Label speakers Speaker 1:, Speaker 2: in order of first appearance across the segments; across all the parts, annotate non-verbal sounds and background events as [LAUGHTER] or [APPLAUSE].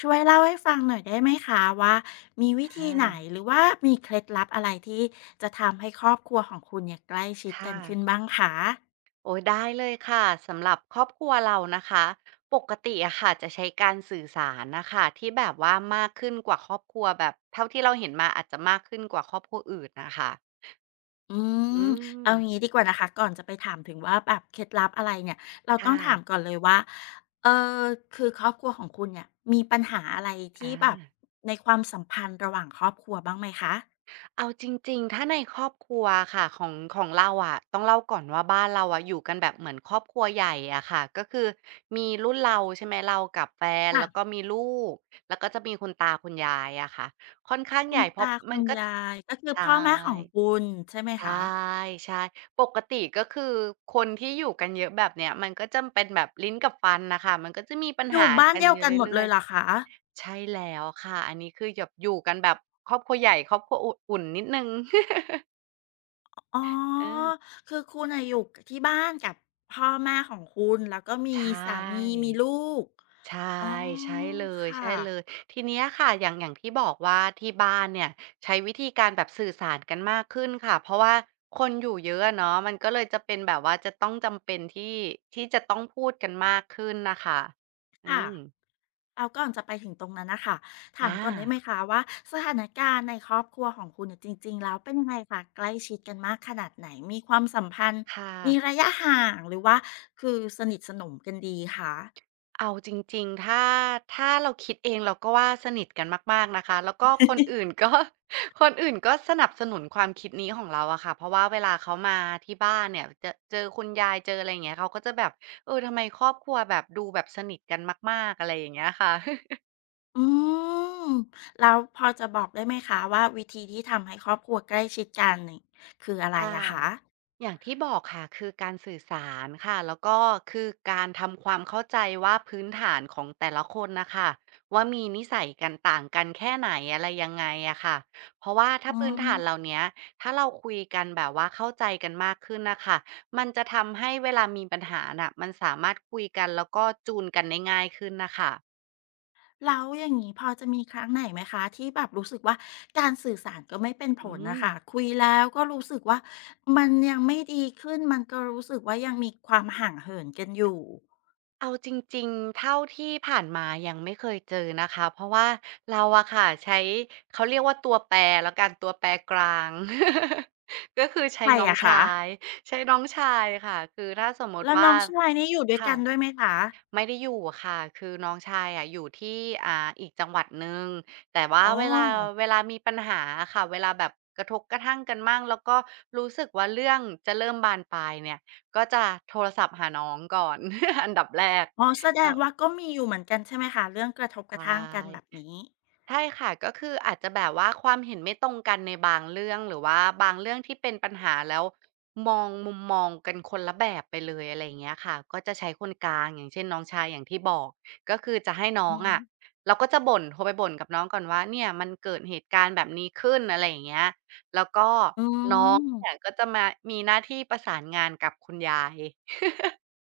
Speaker 1: ช่วยเล่าให้ฟังหน่อยได้ไหมคะว่ามีวิ
Speaker 2: อ
Speaker 1: ธีไหน
Speaker 2: า
Speaker 1: หรือว่ามีเคล็ดลับอะไรที่จะทำให้ครอบครัวของคุณเนี่ยใกล้ชิดกั
Speaker 2: ค่ะ
Speaker 1: นขึ้นบ้างคะ
Speaker 2: โอ้ยได้เลยค่ะสำหรับครอบครัวเรานะคะปกติอะค่ะจะใช้การสื่อสารนะคะที่แบบว่ามากขึ้นกว่าครอบครัวแบบเท่าที่เราเห็นมาอาจจะมากขึ้นกว่าครอบครัวอื่นนะคะ
Speaker 1: อืม
Speaker 2: อื
Speaker 1: เอา
Speaker 2: ม
Speaker 1: งี้ดีกว่านะคะก่อนจะไปถามถึงว่าแบบเคล็ดลับอะไรเนี่ยเราต้องถาม
Speaker 2: ค่ะ
Speaker 1: ก่อนเลยว่าเอ่อคือครอบครัวของคุณเนี่ยมีปัญหาอะไร
Speaker 2: อ
Speaker 1: ที่แบบ
Speaker 2: า
Speaker 1: ในความสัมพันธ์ระหว่างครอบครัวบ้างไหมคะ
Speaker 2: เอาจริงๆถ้าในครอบครัวค่ะของเราอะต้องเล่าก่อนว่าบ้านเราอะอยู่กันแบบเหมือนครอบครัวใหญ่อะค่ะก็คือมีรุ่นเราใช่ไหมเรากับแฟน
Speaker 1: ค่ะ
Speaker 2: แล้วก็มีลูกแล้วก็จะมีคุณตาคุณยายอะค่ะค่อนข้าง
Speaker 1: คุ
Speaker 2: ให
Speaker 1: ณ
Speaker 2: ญ่เพราะ
Speaker 1: ตาคุ
Speaker 2: มัน
Speaker 1: ณ
Speaker 2: ก็
Speaker 1: ยายก็คือ
Speaker 2: ใช
Speaker 1: พ่อแม่ของ
Speaker 2: ่
Speaker 1: คุณใช่ไหม
Speaker 2: ใช่
Speaker 1: คะ
Speaker 2: ใช่ ปกติก็คือคนที่อยู่กันเยอะแบบเนี้ยมันก็จะเป็นแบบลิ้นกับฟันน่ะค่ะมันก็จะมีปัญ
Speaker 1: อยู่
Speaker 2: หา
Speaker 1: บ้าน
Speaker 2: กัน
Speaker 1: เดียว
Speaker 2: อยู่
Speaker 1: กันหมด
Speaker 2: เรื่
Speaker 1: เล
Speaker 2: อ
Speaker 1: ย
Speaker 2: ย
Speaker 1: เหรอคะ
Speaker 2: ๆใช่แล้วค่ะ อันนี้คือแบบอยู่กันแบบครอบครัวใหญ่ครอบครัวอุ่นนิดหนึ่ง [LAUGHS]
Speaker 1: อ๋อ
Speaker 2: เออ
Speaker 1: คือคุณอะอยู่กที่บ้านกับพ่อแม่ของคุณ แล้วก็มี
Speaker 2: ใช่
Speaker 1: สามีมีลูก
Speaker 2: ใช่
Speaker 1: อ๋อ
Speaker 2: ใช่เลย
Speaker 1: ค่ะ
Speaker 2: ใช่เลยทีเนี้ยค่ะอย่างที่บอกว่าที่บ้านเนี่ยใช้วิธีการแบบสื่อสารกันมากขึ้นค่ะเพราะว่าคนอยู่เยอะอะเนาะมันก็เลยจะเป็นแบบว่าจะต้องจำเป็นที่จะต้องพูดกันมากขึ้นน่ะค่ะอื
Speaker 1: ค่ะ
Speaker 2: ม
Speaker 1: แล้วก่อนจะไปถึงตรงนั้นน่ะค่ะถาม
Speaker 2: อา
Speaker 1: ก่อนได้ไหมคะว่าสถานการณ์ในครอบครัวของคุณเนี่ยจริงๆแล้วเป็นยังไงคะใกล้ชิดกันมากขนาดไหน มีความสัมพันธ์
Speaker 2: ค่ะ
Speaker 1: มีระยะห่างหรือว่าคือสนิทสนมกันดีคะ
Speaker 2: เอาจริงๆถ้าเราคิดเองเราก็ว่าสนิทกันมากๆนะคะ แล้วก็คนอื่นก็ [LAUGHS] คนอื่นก็สนับสนุนความคิดนี้ของเราอะค่ะเพราะว่าเวลาเขามาที่บ้านเนี่ยจะเจอคุณยายเจออะไรอย่างเงี้ยเขาก็จะแบบเออทำไมครอบครัวแบบดูแบบสนิทกันมากๆอะไรอย่างเงี้ยค่ะ
Speaker 1: อืมแล้วพอจะบอกได้ไหมคะว่าวิธีที่ทำให้ครอบครัวใกล้ชิดกันนี่คืออะไร
Speaker 2: ค่ะ
Speaker 1: อะคะ
Speaker 2: อย่างที่บอกค่ะคือการสื่อสารค่ะแล้วก็คือการทำความเข้าใจว่าพื้นฐานของแต่ละคนนะคะว่ามีนิสัยกันต่างกันแค่ไหนอะไรยังไงอะค่ะเพราะว่าถ้า
Speaker 1: อื
Speaker 2: พื้นฐานเหล่า
Speaker 1: ม
Speaker 2: เนี้ยถ้าเราคุยกันแบบว่าเข้าใจกันมากขึ้นนะคะมันจะทำให้เวลามีปัญหาน่ะมันสามารถคุยกันแล้วก็จูนกันได้ง่ายขึ้นนะคะ
Speaker 1: แล้วอย่างงี้พอจะมีครั้งไหนไหมคะที่แบบรู้สึกว่าการสื่อสารก็ไม่เป็นผ
Speaker 2: อื
Speaker 1: ลน่ะ
Speaker 2: ม
Speaker 1: ค่ะคุยแล้วก็รู้สึกว่ามันยังไม่ดีขึ้นมันก็รู้สึกว่ายังมีความห่างเหินกันอยู่
Speaker 2: เอาจริงๆเท่าที่ผ่านมายังไม่เคยเจอนะคะเพราะว่าเราอะค่ะใช้เขาเรียกว่าตัวแปรแล้วกันตัวแปรกลาง [LAUGHS] ก็คือใช้
Speaker 1: ใคร
Speaker 2: น้อง
Speaker 1: อะ
Speaker 2: ชา
Speaker 1: คะ
Speaker 2: ยใช้น้องชายค่ะคือถ้าสมมติ
Speaker 1: แล้วน้
Speaker 2: ว่า
Speaker 1: องชายนี่อยู่ด้วยกันด้วย
Speaker 2: ค่ะ
Speaker 1: ไหมคะ
Speaker 2: ไม่ได้อยู่อะค่ะคือน้องชายอะอยู่ที่อ่าอีกจังหวัดหนึ่งแต่ว่า
Speaker 1: อ๋อ
Speaker 2: เวลามีปัญหาอะค่ะเวลาแบบกระทบกระทั่งกันมั่งแล้วก็รู้สึกว่าเรื่องจะเริ่มบานปลายเนี่ยก็จะโทรศัพท์หาน้องก่อน [LAUGHS] อันดับแรก
Speaker 1: อ๋อแสดงว่าก็มีอยู่เหมือนกันใช่ไหมคะเรื่องกระทบกระ
Speaker 2: ใช่
Speaker 1: ทั่งกันแบบนี้
Speaker 2: ใช่ค่ะก็คืออาจจะแบบว่าความเห็นไม่ตรงกันในบางเรื่องหรือว่าบางเรื่องที่เป็นปัญหาแล้วมองมุมมองกันคนละแบบไปเลยอะไรอย่างเงี้ยค่ะก็จะใช้คนกลางอย่างเช่นน้องชายอย่างที่บอกก็คือจะให้น้อ
Speaker 1: อื
Speaker 2: ง
Speaker 1: ม
Speaker 2: อะเราก็จะบ่นโทรไปบ่นกับน้องก่อนว่าเนี่ยมันเกิดเหตุการณ์แบบนี้ขึ้นอะไรอย่างเงี้ยแล้วก็
Speaker 1: อื
Speaker 2: น้องเนี่ย
Speaker 1: ม
Speaker 2: ก็จะมามีหน้าที่ประสานงานกับคุณยาย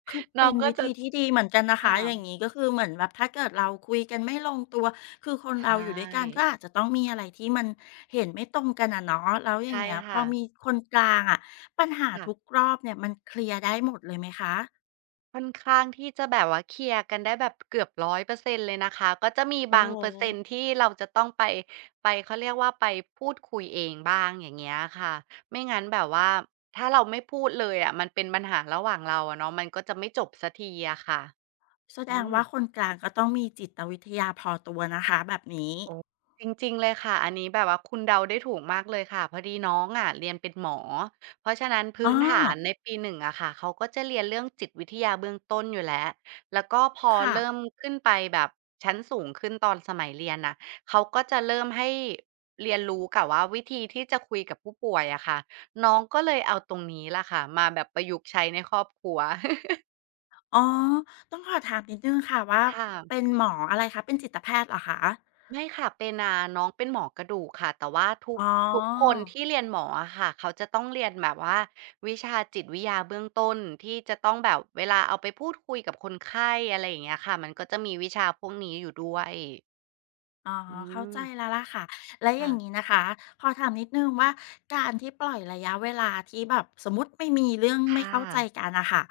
Speaker 1: คือ
Speaker 2: น้อ
Speaker 1: เป็
Speaker 2: ง
Speaker 1: น
Speaker 2: ก็
Speaker 1: วิ
Speaker 2: จะ
Speaker 1: ธีที่ดีเหมือนกันนะ
Speaker 2: ค่ะ
Speaker 1: คะอย่างนี้ก็คือเหมือนแบบถ้าเกิดเราคุยกันไม่ลงตัวคือคนเราอยู่
Speaker 2: ใช่
Speaker 1: ด้วยกันก็อาจจะต้องมีอะไรที่มันเห็นไม่ตรงกันอะเนาะแล้วอย่าง
Speaker 2: ใช่
Speaker 1: เงี้ยพอ
Speaker 2: ค่ะ
Speaker 1: มีคนกลางอะปัญหา
Speaker 2: ค่ะ
Speaker 1: ทุกรอบเนี่ยมันเคลียร์ได้หมดเลยไหมคะ
Speaker 2: ค่อนข้างที่จะแบบว่าเคลียร์กันได้แบบเกือบ100%เปอร์เซ็นต์เลยนะคะก็จะมี
Speaker 1: โอ้
Speaker 2: บาง
Speaker 1: โฮ
Speaker 2: เปอร์เซ็นต์ที่เราจะต้องไปเขาเรียกว่าไปพูดคุยเองบ้างอย่างเงี้ยค่ะไม่งั้นแบบว่าถ้าเราไม่พูดเลยอะมันเป็นปัญหาระหว่างเราอะเนาะมันก็จะไม่จบสักทีอะค่ะ
Speaker 1: แสด
Speaker 2: อื
Speaker 1: ง
Speaker 2: ม
Speaker 1: ว่าคนกลางก็ต้องมีจิตวิทยาพอตัวนะคะแบบนี้
Speaker 2: โอ้จริงๆเลยค่ะอันนี้แบบว่าคุณเดาได้ถูกมากเลยค่ะพอดีน้องอะเรียนเป็นหมอเพราะฉะนั้น
Speaker 1: อ๋
Speaker 2: พื้
Speaker 1: อ
Speaker 2: นฐานในปี1อะค่ะเขาก็จะเรียนเรื่องจิตวิทยาเบื้องต้นอยู่แล้วแล้วก็พอ
Speaker 1: ค่ะ
Speaker 2: เริ่มขึ้นไปแบบชั้นสูงขึ้นตอนสมัยเรียนน่ะเขาก็จะเริ่มให้เรียนรู้กับว่าวิธีที่จะคุยกับผู้ป่วยอะค่ะน้องก็เลยเอาตรงนี้ล่ะค่ะมาแบบประยุกต์ใช้ในครอบครัว [LAUGHS]
Speaker 1: อ๋อต้องขอถามนิดนึงค่ะว่า
Speaker 2: ค่ะ
Speaker 1: เป็นหมออะไรคะเป็นจิตแพทย์เหรอคะ
Speaker 2: ไม่ค่ะเป็นอ่าน้องเป็นหมอกระดูกค่ะแต่ว่าทุ
Speaker 1: อ๋
Speaker 2: ก
Speaker 1: อ
Speaker 2: ทุกคนที่เรียนหมออะค่ะเขาจะต้องเรียนแบบว่าวิชาจิตวิทยาเบื้องต้นที่จะต้องแบบเวลาเอาไปพูดคุยกับคนไข้อะไรอย่างเงี้ยค่ะมันก็จะมีวิชาพวกนี้อยู่ด้วย
Speaker 1: อ๋อ
Speaker 2: อื
Speaker 1: เข้าใจ
Speaker 2: ม
Speaker 1: แล้วล่ะค่ะแล้วอย่างนี้
Speaker 2: ค่ะ
Speaker 1: นะคะขอถามนิดนึงว่าการที่ปล่อยระยะเวลาที่แบบสมมติไม่มีเรื่องไม่
Speaker 2: ค่ะ
Speaker 1: เข้าใจกันนะคะ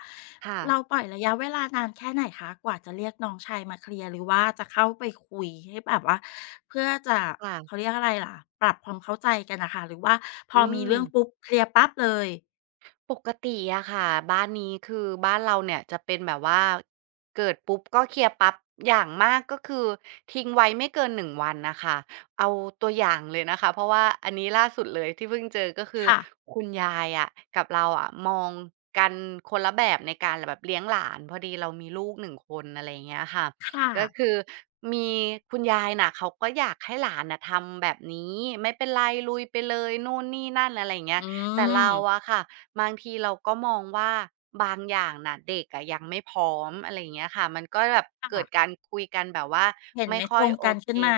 Speaker 2: ค่ะ
Speaker 1: เราปล่อยระยะเวลานานแค่ไหนคะกว่าจะเรียกน้องชายมาเคลียร์หรือว่าจะเข้าไปคุยให้แบบว่าเพื่อจะเขา
Speaker 2: ค่ะ
Speaker 1: เรียกอะไรล่ะปรับความเข้าใจกันนะคะหรือว่าพอ
Speaker 2: อื
Speaker 1: มี
Speaker 2: ม
Speaker 1: เรื่องปุ๊บเคลียร์ปั๊บเลย
Speaker 2: ปกติอะค่ะบ้านนี้คือบ้านเราเนี่ยจะเป็นแบบว่าเกิดปุ๊บก็เคลียร์ปั๊บอย่างมากก็คือทิ้งไว้ไม่เกินหนึ่งวันน่ะค่ะเอาตัวอย่างเลยนะคะเพราะว่าอันนี้ล่าสุดเลยที่เพิ่งเจอก็คือ
Speaker 1: ค่ะ
Speaker 2: คุณยายอะกับเราอะมองกันคนละแบบในการแบบเลี้ยงหลานพอดีเรามีลูกหนึ่งคนอะไรอย่างเงี้ยค่ะ
Speaker 1: ค่ะ
Speaker 2: ก็คือมีคุณยายน่ะเขาก็อยากให้หลานน่ะทำแบบนี้ไม่เป็นไรลุยไปเลยนู่นนี่นั่นอะไรอย่างเงี้ย
Speaker 1: อื
Speaker 2: แต่
Speaker 1: ม
Speaker 2: เราอะค่ะ บางทีเราก็มองว่าบางอย่างน่ะเด็กอะยังไม่พร้อมอะไรอย่างเงี้ยค่ะมันก็แบบเกิด
Speaker 1: ค่ะ
Speaker 2: การคุยกันแบบว่า
Speaker 1: เห็นไห
Speaker 2: ไม่
Speaker 1: มต
Speaker 2: ค่อ
Speaker 1: ร
Speaker 2: ย
Speaker 1: ง
Speaker 2: โอ
Speaker 1: กัน
Speaker 2: เค
Speaker 1: ขึ้นมา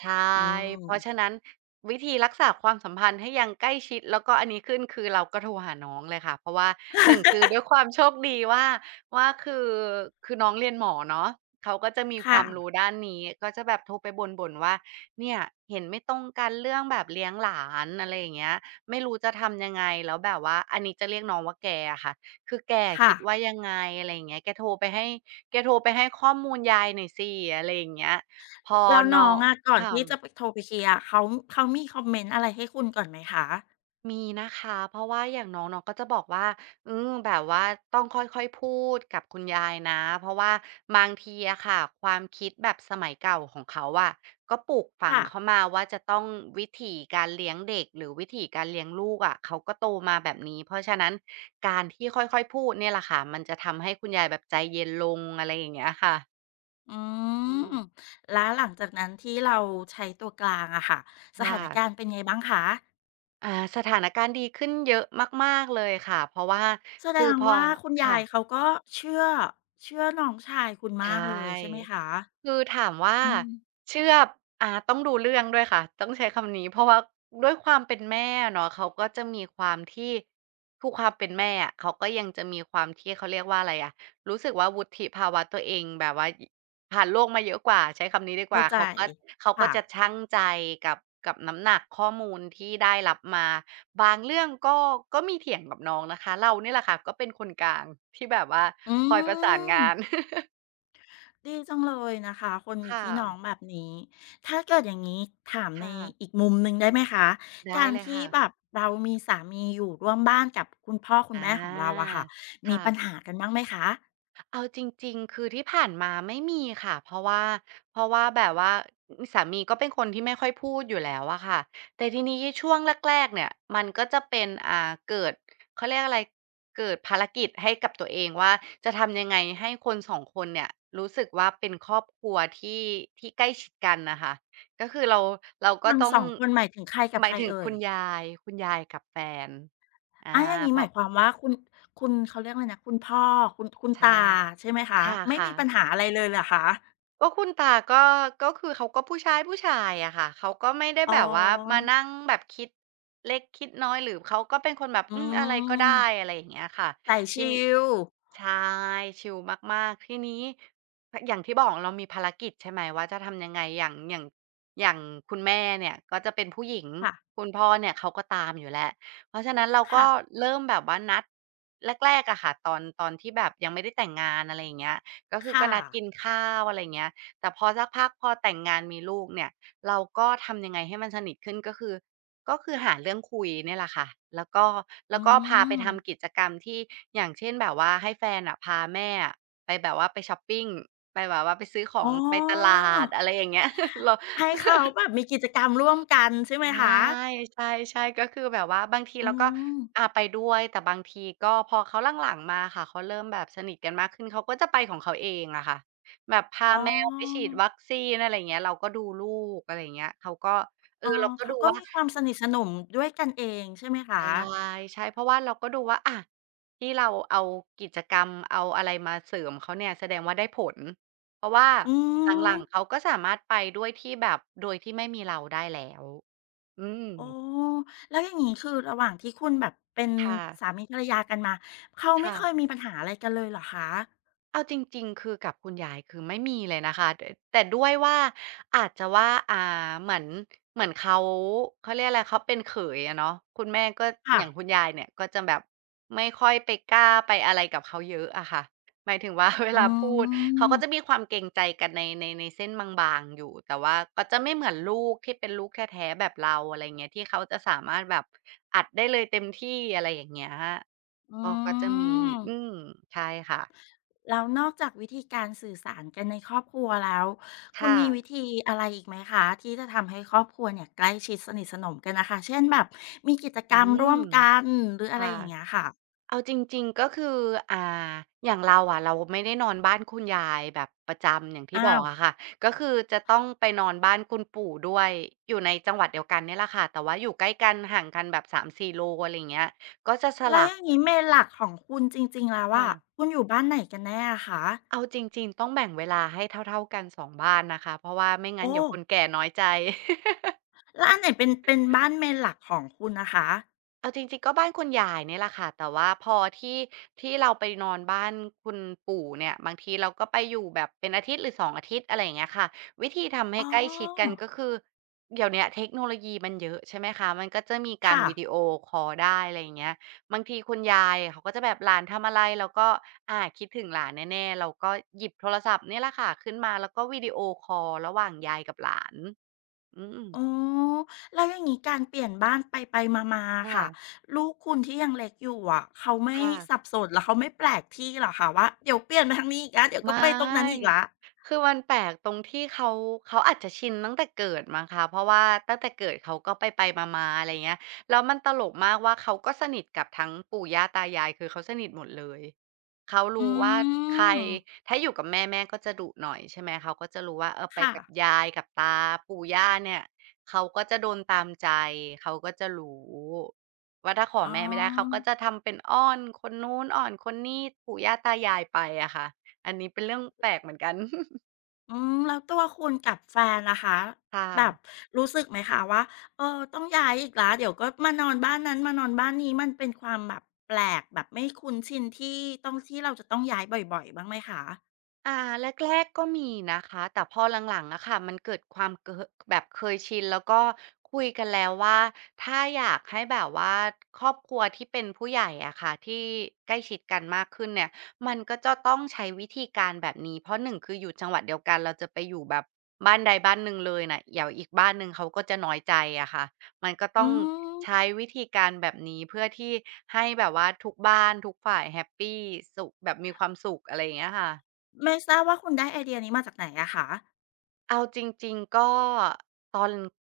Speaker 2: ใช่
Speaker 1: อื
Speaker 2: เพราะ
Speaker 1: ม
Speaker 2: ฉะนั้นวิธีรักษาความสัมพันธ์ให้ยังใกล้ชิดแล้วก็อันนี้ขึ้นคือเราก็โทรหาน้องเลยค่ะเพราะว่า1คือด้ว
Speaker 1: [LAUGHS]
Speaker 2: ยความโชคดีว่าว่าคือคือน้องเรียนหมอเนาะเขาก็จะมีค
Speaker 1: ค่ะ
Speaker 2: วามรู้ด้านนี้ก็จะแบบโทรไปบ่นๆว่าเนี่ยเห็นไม่ตรงกันเรื่องแบบเลี้ยงหลานอะไรอย่างเงี้ยไม่รู้จะทำยังไงแล้วแบบว่าอันนี้จะเรียกน้องว่าแกอะค่ะคือแกอะ
Speaker 1: ค่ะ
Speaker 2: คิดว่ายังไงอะไรอย่างเงี้ยแกโทรไปให้แกโทรไปให้ข้อมูลยายหน่อยสิอะไรอย่างเงี้ยพอ
Speaker 1: แล้ว
Speaker 2: น้อ
Speaker 1: น้อง
Speaker 2: ง
Speaker 1: อะก่อน
Speaker 2: ค่ะ
Speaker 1: ที่จะไปโทรไปเคลียร์เขาเขามีคอมเมนต์อะไรให้คุณก่อนไหมคะ
Speaker 2: มีนะคะเพราะว่าอย่างน้องน้องก็จะบอกว่าแบบว่าต้องค่อยๆพูดกับคุณยายนะเพราะว่าบางทีอะค่ะความคิดแบบสมัยเก่าของเขาอะก็ปลูกฝัง
Speaker 1: ค่ะ
Speaker 2: เขามาว่าจะต้องวิถีการเลี้ยงเด็กหรือวิถีการเลี้ยงลูกอะเขาก็โตมาแบบนี้เพราะฉะนั้นการที่ค่อยๆพูดเนี่ยแหละค่ะมันจะทำให้คุณยายแบบใจเย็นลงอะไรอย่างเงี้ยค่ะ
Speaker 1: อื
Speaker 2: อืม
Speaker 1: มแล้วหลังจากนั้นที่เราใช้ตัวกลางอะค่ะสถา
Speaker 2: ค่ะ
Speaker 1: นการณ์เป็นไงบ้างคะ
Speaker 2: อ่าสถานการณ์ดีขึ้นเยอะมากๆเลยค่ะเพราะว่า
Speaker 1: แสด
Speaker 2: คือ
Speaker 1: ง
Speaker 2: พอ
Speaker 1: ว่าคุณยา
Speaker 2: ค่ะ
Speaker 1: ยเขาก็เชื่อเชื่อน้องชายคุณ
Speaker 2: ใช
Speaker 1: มากเลยใช่ไหม
Speaker 2: ่
Speaker 1: คะ
Speaker 2: คือถามว่า
Speaker 1: อืม
Speaker 2: เชื่อต้องดูเรื่องด้วยค่ะต้องใช้คำนี้เพราะว่าด้วยความเป็นแม่อะเนาะเขาก็จะมีความที่คือความเป็นแม่อะเขาก็ยังจะมีความที่เขาเรียกว่าอะไรอะรู้สึกว่าวุฒิภาวะตัวเองแบบว่ายผ่านโลกมาเยอะกว่าใช้คำนี้ดีก
Speaker 1: เข้า
Speaker 2: ว่า
Speaker 1: ใจ
Speaker 2: เขาก็
Speaker 1: ค่ะ
Speaker 2: จะชั่งใจกับกับน้ำหนักข้อมูลที่ได้รับมาบางเรื่องก็มีเถียงกับน้องนะคะเราเนี่ยแหละค่ะก็เป็นคนกลางที่แบบว่า
Speaker 1: อื
Speaker 2: คอยประสาน
Speaker 1: ม
Speaker 2: งาน
Speaker 1: ดีจังเลยนะคะคนมี
Speaker 2: ค่ะ
Speaker 1: พี่น้องแบบนี้ถ้าเกิดอย่างนี้ถามใน
Speaker 2: ค่ะ
Speaker 1: อีกมุมหนึ่งได้ไหมคะ
Speaker 2: ได้
Speaker 1: การ
Speaker 2: เลย
Speaker 1: ที่
Speaker 2: ค่ะ
Speaker 1: แบบเรามีสามีอยู่ร่วมบ้านกับคุณพ่อคุณ
Speaker 2: อา
Speaker 1: แม่ของเราอะค่ะมี
Speaker 2: ค่ะ
Speaker 1: ปัญหากันบ้างไหมคะ
Speaker 2: เอาจริงๆ คือที่ผ่านมาไม่มีค่ะเพราะว่าแบบว่าอสามีก็เป็นคนที่ไม่ค่อยพูดอยู่แล้วอะค่ะแต่ทีนี้ช่วงแรกๆเนี่ยมันก็จะเป็นเกิดเขาเรียกอะไรเกิดภารกิจให้กับตัวเองว่าจะทำยังไงให้คนสองคนเนี่ยรู้สึกว่าเป็นครอบครัวที่ที่ใกล้ชิดกันน่ะค่ะก็คือเราเรา
Speaker 1: ค
Speaker 2: ก็
Speaker 1: น
Speaker 2: ต้อง
Speaker 1: 2คนหมายถึงใครกับ
Speaker 2: ห
Speaker 1: ใค
Speaker 2: มาย
Speaker 1: ร
Speaker 2: ถึง
Speaker 1: เอ่ย
Speaker 2: คุณยายกับแฟนอา
Speaker 1: อาอย่างนี้
Speaker 2: เพ
Speaker 1: หมาย
Speaker 2: ราะ
Speaker 1: ความว่าคุณเขาเรียกอะไรนะคุณพ่อคุณ
Speaker 2: ใช่
Speaker 1: ตาใช่ไหมคะไม่มี
Speaker 2: ค่ะ
Speaker 1: ปัญหา
Speaker 2: ๆ
Speaker 1: อะไรเลยเหรอคะ
Speaker 2: ก็คุณตาก็ก็คือเขาก็ผู้ชายอะค่ะเขาก็ไม่ได้
Speaker 1: อ๋
Speaker 2: แบบว่ามา
Speaker 1: อ
Speaker 2: นั่งแบบคิดเล็กคิดน้อยหรือเขาก็เป็นคนแบบ
Speaker 1: อื
Speaker 2: อืมอะไรก็ได้
Speaker 1: ม
Speaker 2: อะไรอย่างเงี้ยค่ะ
Speaker 1: ใส่
Speaker 2: ที
Speaker 1: ชิ
Speaker 2: นี้
Speaker 1: ล
Speaker 2: ใช่ชิลมากๆทีนี้พอย่างที่บอกเรามีภารกิจใช่ไหมว่าจะทำยังไงอย่างคุณแม่เนี่ยก็จะเป็นผู้หญิง
Speaker 1: ค่ะ
Speaker 2: คุณพ่อเนี่ยเขาก็ตามอยู่แล้วเพราะฉะนั้นเราก็
Speaker 1: ค่ะ
Speaker 2: เริ่มแบบว่านัดแรกๆอะค่ะตอนที่แบบยังไม่ได้แต่งงานอะไรอย่างเงี้ยก็คือ
Speaker 1: ค่ะ
Speaker 2: นัดกินข้าวอะไรอย่างเงี้ยแต่พอสักพักพอแต่งงานมีลูกเนี่ยเราก็ทำยังไงให้มันสนิทขึ้นก็คือ ก็คือหาเรื่องคุยเนี่ยแหละค่ะแล้วก็แล้
Speaker 1: อื
Speaker 2: วก็พาไป
Speaker 1: ม
Speaker 2: ทำกิจกรรมที่อย่างเช่นแบบว่าให้แฟนอะพาแม่อะไปแบบว่าไปช็อปปิงไปแบบว่าไปซื้อขอ
Speaker 1: อ๋
Speaker 2: งไปต
Speaker 1: อ
Speaker 2: ลาดอะไรอย่างเงี้ย [LAUGHS] เรา
Speaker 1: ให้เขาแบบมีกิจกรรมร่วมกันใช่ไหม
Speaker 2: ใช่
Speaker 1: คะ
Speaker 2: ใช่ๆก็คือแบบว่าบางที
Speaker 1: อื
Speaker 2: เราก็อา
Speaker 1: ม
Speaker 2: ไปด้วยแต่บางทีก็พอเขาหลังๆมาค่ะเขาเริ่มแบบสนิทกันมากขึ้นเขาก็จะไปของเขาเองอะค่ะแบบพา
Speaker 1: อ๋
Speaker 2: แมวไปฉี
Speaker 1: อ
Speaker 2: ดวัคซีนอะไรอย่างเงี้ยเราก็ดูลูกอะไรอย่างเงี้ยเขาก็เอ
Speaker 1: อ๋
Speaker 2: อ
Speaker 1: อ
Speaker 2: เราก็
Speaker 1: เขา
Speaker 2: ดู
Speaker 1: ก็
Speaker 2: ว่า
Speaker 1: มีความสนิทสนมด้วยกันเองใช่ไหมคะ
Speaker 2: ใช่ใช่เพราะว่าเราก็ดูว่าอะที่เราเอากิจกรรมเอาอะไรมาเสริมเขาเนี่ยแสดงว่าได้ผลเพราะว่า
Speaker 1: อื
Speaker 2: หลั
Speaker 1: ม
Speaker 2: งๆเขาก็สามารถไปด้วยที่แบบโดยที่ไม่มีเราได้แล้วอืม
Speaker 1: อ๋อแล้วอย่างงี้คือระหว่างที่คุณแบบเป็น
Speaker 2: ค่ะ
Speaker 1: สามีภรรยากันมาเขาไม่
Speaker 2: ค่ะ
Speaker 1: เคยมีปัญหาอะไรกันเลยเหรอคะ
Speaker 2: เอาจริงๆคือกับคุณยายคือไม่มีเลยนะคะดแต่ด้วยว่าอาจจะว่าาเหมือนเหมือนเขาเรียกอะไรเขาเป็นเขยอะเนาะคุณแม่ก็
Speaker 1: ค่ะ
Speaker 2: อย่างคุณยายเนี่ยก็จะแบบไม่ค่อยไปกล้าไปอะไรกับเขาเยอะอะค่ะหมายถึงว่า [LAUGHS] เว
Speaker 1: อื
Speaker 2: ลาพูดเขา
Speaker 1: ม
Speaker 2: ก็จะมีความเกรงใจกันในเส้นบางๆอยู่แต่ว่าก็จะไม่เหมือนลูกที่เป็นลูกแท้ๆแบบเราอะไรเงี้ยที่เขาจะสามารถแบบอัดได้เลยเต็มที่อะไรอย่างเงี้ย
Speaker 1: อื
Speaker 2: ก็จะมี
Speaker 1: ม
Speaker 2: อืมใช่ค่ะ
Speaker 1: แล้วนอกจากวิธีการสื่อสารกันในครอบครัวแล้ว คุณ
Speaker 2: ค่ะ
Speaker 1: มีวิธีอะไรอีกไหมคะที่จะทำให้ครอบครัวเนี่ยใกล้ชิดสนิทสนมกันนะคะ เช่นแบบมีกิจก
Speaker 2: อื
Speaker 1: รรมร่ว
Speaker 2: ม
Speaker 1: มกันหรืออะไร
Speaker 2: ค่ะ
Speaker 1: อย่างเงี้ยค่ะ
Speaker 2: เอาจริงๆก็คืออ่าอย่างเราอะเราไม่ได้นอนบ้านคุณยายแบบประจำอย่างที่บ
Speaker 1: อ้า
Speaker 2: อก
Speaker 1: ว
Speaker 2: อะค่ะก็คือจะต้องไปนอนบ้านคุณปู่ด้วยอยู่ในจังหวัดเดียวกันเนี่ยแหละค่ะแต่ว่าอยู่ใกล้กันห่างกันแบบ3-4โลอะไรอย่างเงี้ยก็จะส
Speaker 1: แล้ว
Speaker 2: ลั
Speaker 1: อ
Speaker 2: บ
Speaker 1: ย่างนี้เมนหลักของคุณจริงๆแล้วอะ
Speaker 2: ค่ะ
Speaker 1: คุณอยู่บ้านไหนกันแน่อะคะ
Speaker 2: เอาจริงๆต้องแบ่งเวลาให้เท่าๆกัน2บ้านนะคะเพราะว่าไม่งั้
Speaker 1: โอ้
Speaker 2: นเดี๋ยวคนแก่น้อยใจ
Speaker 1: แล้วอันไหนเป็นเป็นบ้านเมนหลักของคุณนะคะ
Speaker 2: เอาจริงๆก็บ้านคุณยายเนี่ยแหละค่ะแต่ว่าพอที่เราไปนอนบ้านคุณปู่เนี่ยบางทีเราก็ไปอยู่แบบเป็นอาทิตย์หรือ2องอาทิตย์อะไรอย่างเงี้ยค่ะวิธีทำ
Speaker 1: อ๋
Speaker 2: ให้ใกล้ชิดกัน
Speaker 1: อ
Speaker 2: ก็คือเดี๋ยวเนี้ยเทคโนโลยีมันเยอะใช่ไหมคะมันก็จะมีการ
Speaker 1: ค่ะ
Speaker 2: วิดีโอคอลได้อะไรอย่างเงี้ยบางทีคุณยายเขาก็จะแบบหลานทำอะไรเราก็อาคิดถึงหลานแน่ๆเราก็หยิบโทรศัพท์เนี่ยแหละค่ะขึ้นมาแล้วก็วิดีโอคอลระหว่างยายกับหลานอืม
Speaker 1: อ๋อแล้วอย่างนี้การเปลี่ยนบ้านไปมาๆอะค่ะ
Speaker 2: ค่ะ
Speaker 1: ลูกคุณที่ยังเล็กอยู่อะเขาไม่
Speaker 2: ค่ะ
Speaker 1: สับสนแล้วเขาไม่แปลกที่เหรอคะว่าเดี๋ยวเปลี่ยนไปทางนี้อีกแล้วเดี๋ยว
Speaker 2: ไม
Speaker 1: ก็ไปตรงนั้นอีก
Speaker 2: ่
Speaker 1: ละ
Speaker 2: คือมันแปลกตรงที่เขาอาจจะชินตั้งแต่เกิดมั้งคะเพราะว่าตั้งแต่เกิดเขาก็ไปๆมาๆอะไรเงี้ยแล้วมันตลกมากว่าเขาก็สนิทกับทั้งปู่ย่าตายายคือเขาสนิทหมดเลยเขา
Speaker 1: อื
Speaker 2: รู้ว่าใคร
Speaker 1: ม
Speaker 2: ถ้าอยู่กับแม่แม่ก็จะดุหน่อยใช่ไหมเขาก็จะรู้ว่าเออไป
Speaker 1: ค่ะ
Speaker 2: กับยายกับตาปู่ย่าเนี่ยเขาก็จะโดนตามใจเขาก็จะรู้ว่าถ้าขอ
Speaker 1: อ๋
Speaker 2: แม่ไม่ได้เขาก็
Speaker 1: อ
Speaker 2: จะทำเป็นอ้อนคนนู้นอ้อนคนนี้ปู่ย่าตายายไปอะค่ะ อันนี้เป็นเรื่องแปลกเหมือนกัน [LAUGHS]
Speaker 1: อืมแล้วตัวคุณกับแฟนละคะแบบ
Speaker 2: ค่ะ
Speaker 1: รู้สึกไหมคะว่าเออต้องย้ายอีกละเดี๋ยวก็มานอนบ้านนั้นมานอนบ้านนี้มันเป็นความแบบแปลกแบบไม่คุ้นชินที่ต้องที่เราจะต้องย้ายบ่อยๆบ้างไหมคะ
Speaker 2: อาแรกๆก็มีนะคะแต่พอหลังๆอะค่ะมันเกิดความเกอะแบบเคยชินแล้วก็คุยกันแล้วว่าถ้าอยากให้แบบว่าครอบครัวที่เป็นผู้ใหญ่อะค่ะที่ใกล้ชิดกันมากขึ้นเนี่ยมันก็จะต้องใช้วิธีการแบบนี้เพราะหนึ่งคืออยู่จังหวัดเดียวกันเราจะไปอยู่แบบบ้านใดบ้านหนึ่งเลยน่ะเดี๋ยวอีกบ้านหนึ่งเขาก็จะน้อยใจอะค่ะมันก็ต้อ
Speaker 1: อื
Speaker 2: ง
Speaker 1: ม
Speaker 2: ใช้วิธีการแบบนี้เพื่อที่ให้แบบว่าทุกบ้านทุกฝ่ายแฮปปีสุขแบบมีความสุขอะไรอย่างเงี้ยค่ะ
Speaker 1: ไม่ทราบว่าคุณได้ไอเดียนี้มาจากไหนอะคะ
Speaker 2: เอาจริงๆก็ตอน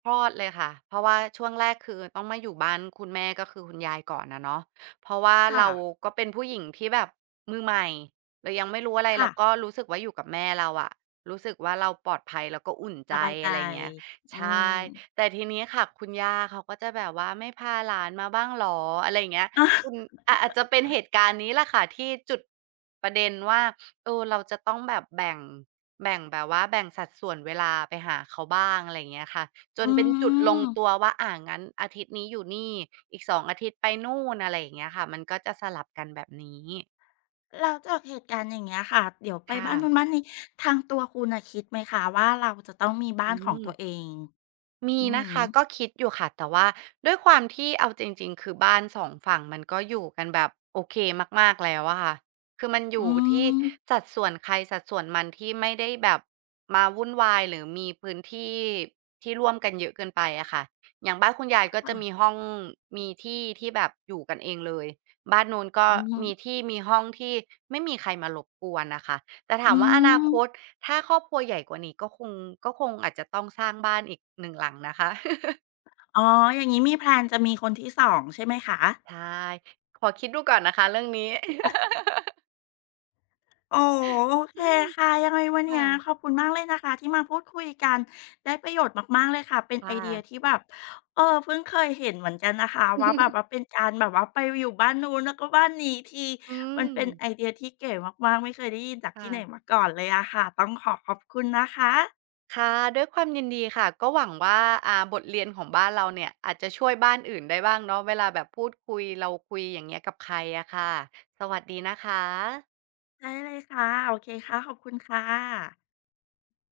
Speaker 2: คลอดเลยค่ะเพราะว่าช่วงแรกคือต้องมาอยู่บ้านคุณแม่ก็คือคุณยายก่อนอะเนาะเพราะว่า
Speaker 1: ค่ะ
Speaker 2: เราก็เป็นผู้หญิงที่แบบมือใหม่เรายังไม่รู้อะไร
Speaker 1: ค่ะ
Speaker 2: เราก็รู้สึกว่าอยู่กับแม่เราอะรู้สึกว่าเราปลอดภัยแล้วก็อุ่น
Speaker 1: ส
Speaker 2: ใจ
Speaker 1: บายใจ
Speaker 2: อะไรอย่างเงี้ย
Speaker 1: อื
Speaker 2: ใช่
Speaker 1: ม
Speaker 2: แต่ทีนี้ค่ะคุณย่าเขาก็จะแบบว่าไม่พาหลานมาบ้างเหรออะไรอย่างเงี้ย
Speaker 1: อา
Speaker 2: คุณอาจจะเป็นเหตุการณ์นี้แหละค่ะที่จุดประเด็นว่า เออเราจะต้องแบบแบ่งแบบว่าแบ่งสัดส่วนเวลาไปหาเขาบ้างอะไรอย่างเงี้ยค่ะจน
Speaker 1: อื
Speaker 2: เป็นจุดลง
Speaker 1: ม
Speaker 2: ตัวว่างั้นอาทิตย์นี้อยู่นี่อีก2องอาทิตย์ไปนู่นอะไรอย่างเงี้ยค่ะมันก็จะสลับกันแบบนี้
Speaker 1: แล้วจากเหตุการณ์อย่างเงี้ยค่ะเดี๋ยวไป
Speaker 2: ค่ะ
Speaker 1: บ้านนู้นบ้านนี้ทางตัวคุณน่ะคิดไหมคะว่าเราจะต้องมีบ้า
Speaker 2: อื
Speaker 1: นของ
Speaker 2: ม
Speaker 1: ตัวเอง
Speaker 2: มี
Speaker 1: อือ
Speaker 2: นะ
Speaker 1: ฮึ
Speaker 2: คะก็คิดอยู่ค่ะแต่ว่าด้วยความที่เอาจริงๆคือบ้านสองฝั่งมันก็อยู่กันแบบโอเคมากๆแล้วอะค่ะคือมันอ
Speaker 1: อื
Speaker 2: ยู่ที่
Speaker 1: ม
Speaker 2: สัดส่วนใครสัดส่วนมันที่ไม่ได้แบบมาวุ่นวายหรือมีพื้นที่ที่ร่วมกันเยอะเกินไปอะค่ะอย่างบ้านคุณยายก็จะมี
Speaker 1: ค่ะ
Speaker 2: ห้องมีที่ที่แบบอยู่กันเองเลยบ้านนู้นก็
Speaker 1: อือฮึ
Speaker 2: มีที่มีห้องที่ไม่มีใครมารบกวนน่ะค่ะ แต่ถาม
Speaker 1: อื
Speaker 2: ว่าอนา
Speaker 1: ม
Speaker 2: คตถ้าครอบครัวใหญ่กว่านี้ก็คงอาจจะต้องสร้างบ้านอีกหนึ่งหลังนะคะ
Speaker 1: อ๋ออย่างงี้มีแพลนจะมีคนที่สองใช่ไหมคะ
Speaker 2: ใช่ขอคิดดูก่อนนะคะเรื่องนี้
Speaker 1: อ๋อโอเค
Speaker 2: อืม
Speaker 1: ค่ะยังไงวันเนี้
Speaker 2: ค่ะ
Speaker 1: ยขอบคุณมากเลยนะคะที่มาพูดคุยกันได้ประโยชน์มากๆเลยค่ะเป็นไอ
Speaker 2: ค่ะ
Speaker 1: เดียที่แบบเออเพิ่งเคยเห็นเหมือนกันนะคะว่าแบบว่าเป็นการแบบว่าไปอยู่บ้านนู้นแล้วก็บ้านนี้ที
Speaker 2: อื
Speaker 1: มัน
Speaker 2: ม
Speaker 1: เป็นไอเดียที่เก๋มากๆไม่เคยได้ยินจากที่
Speaker 2: ค่ะ
Speaker 1: ไหนมาก่อนเลยอะค่ะต้องขอขอบคุณนะคะ
Speaker 2: ค่ะด้วยความยินดีค่ะก็หวังว่าบทเรียนของบ้านเราเนี่ยอาจจะช่วยบ้านอื่นได้บ้างเนาะเวลาแบบพูดคุยเราคุยอย่างเงี้ยกับใครอะค่ะสวัสดีนะคะ
Speaker 1: ได้เลยค่ะโอเคค่ะขอบคุณค่ะ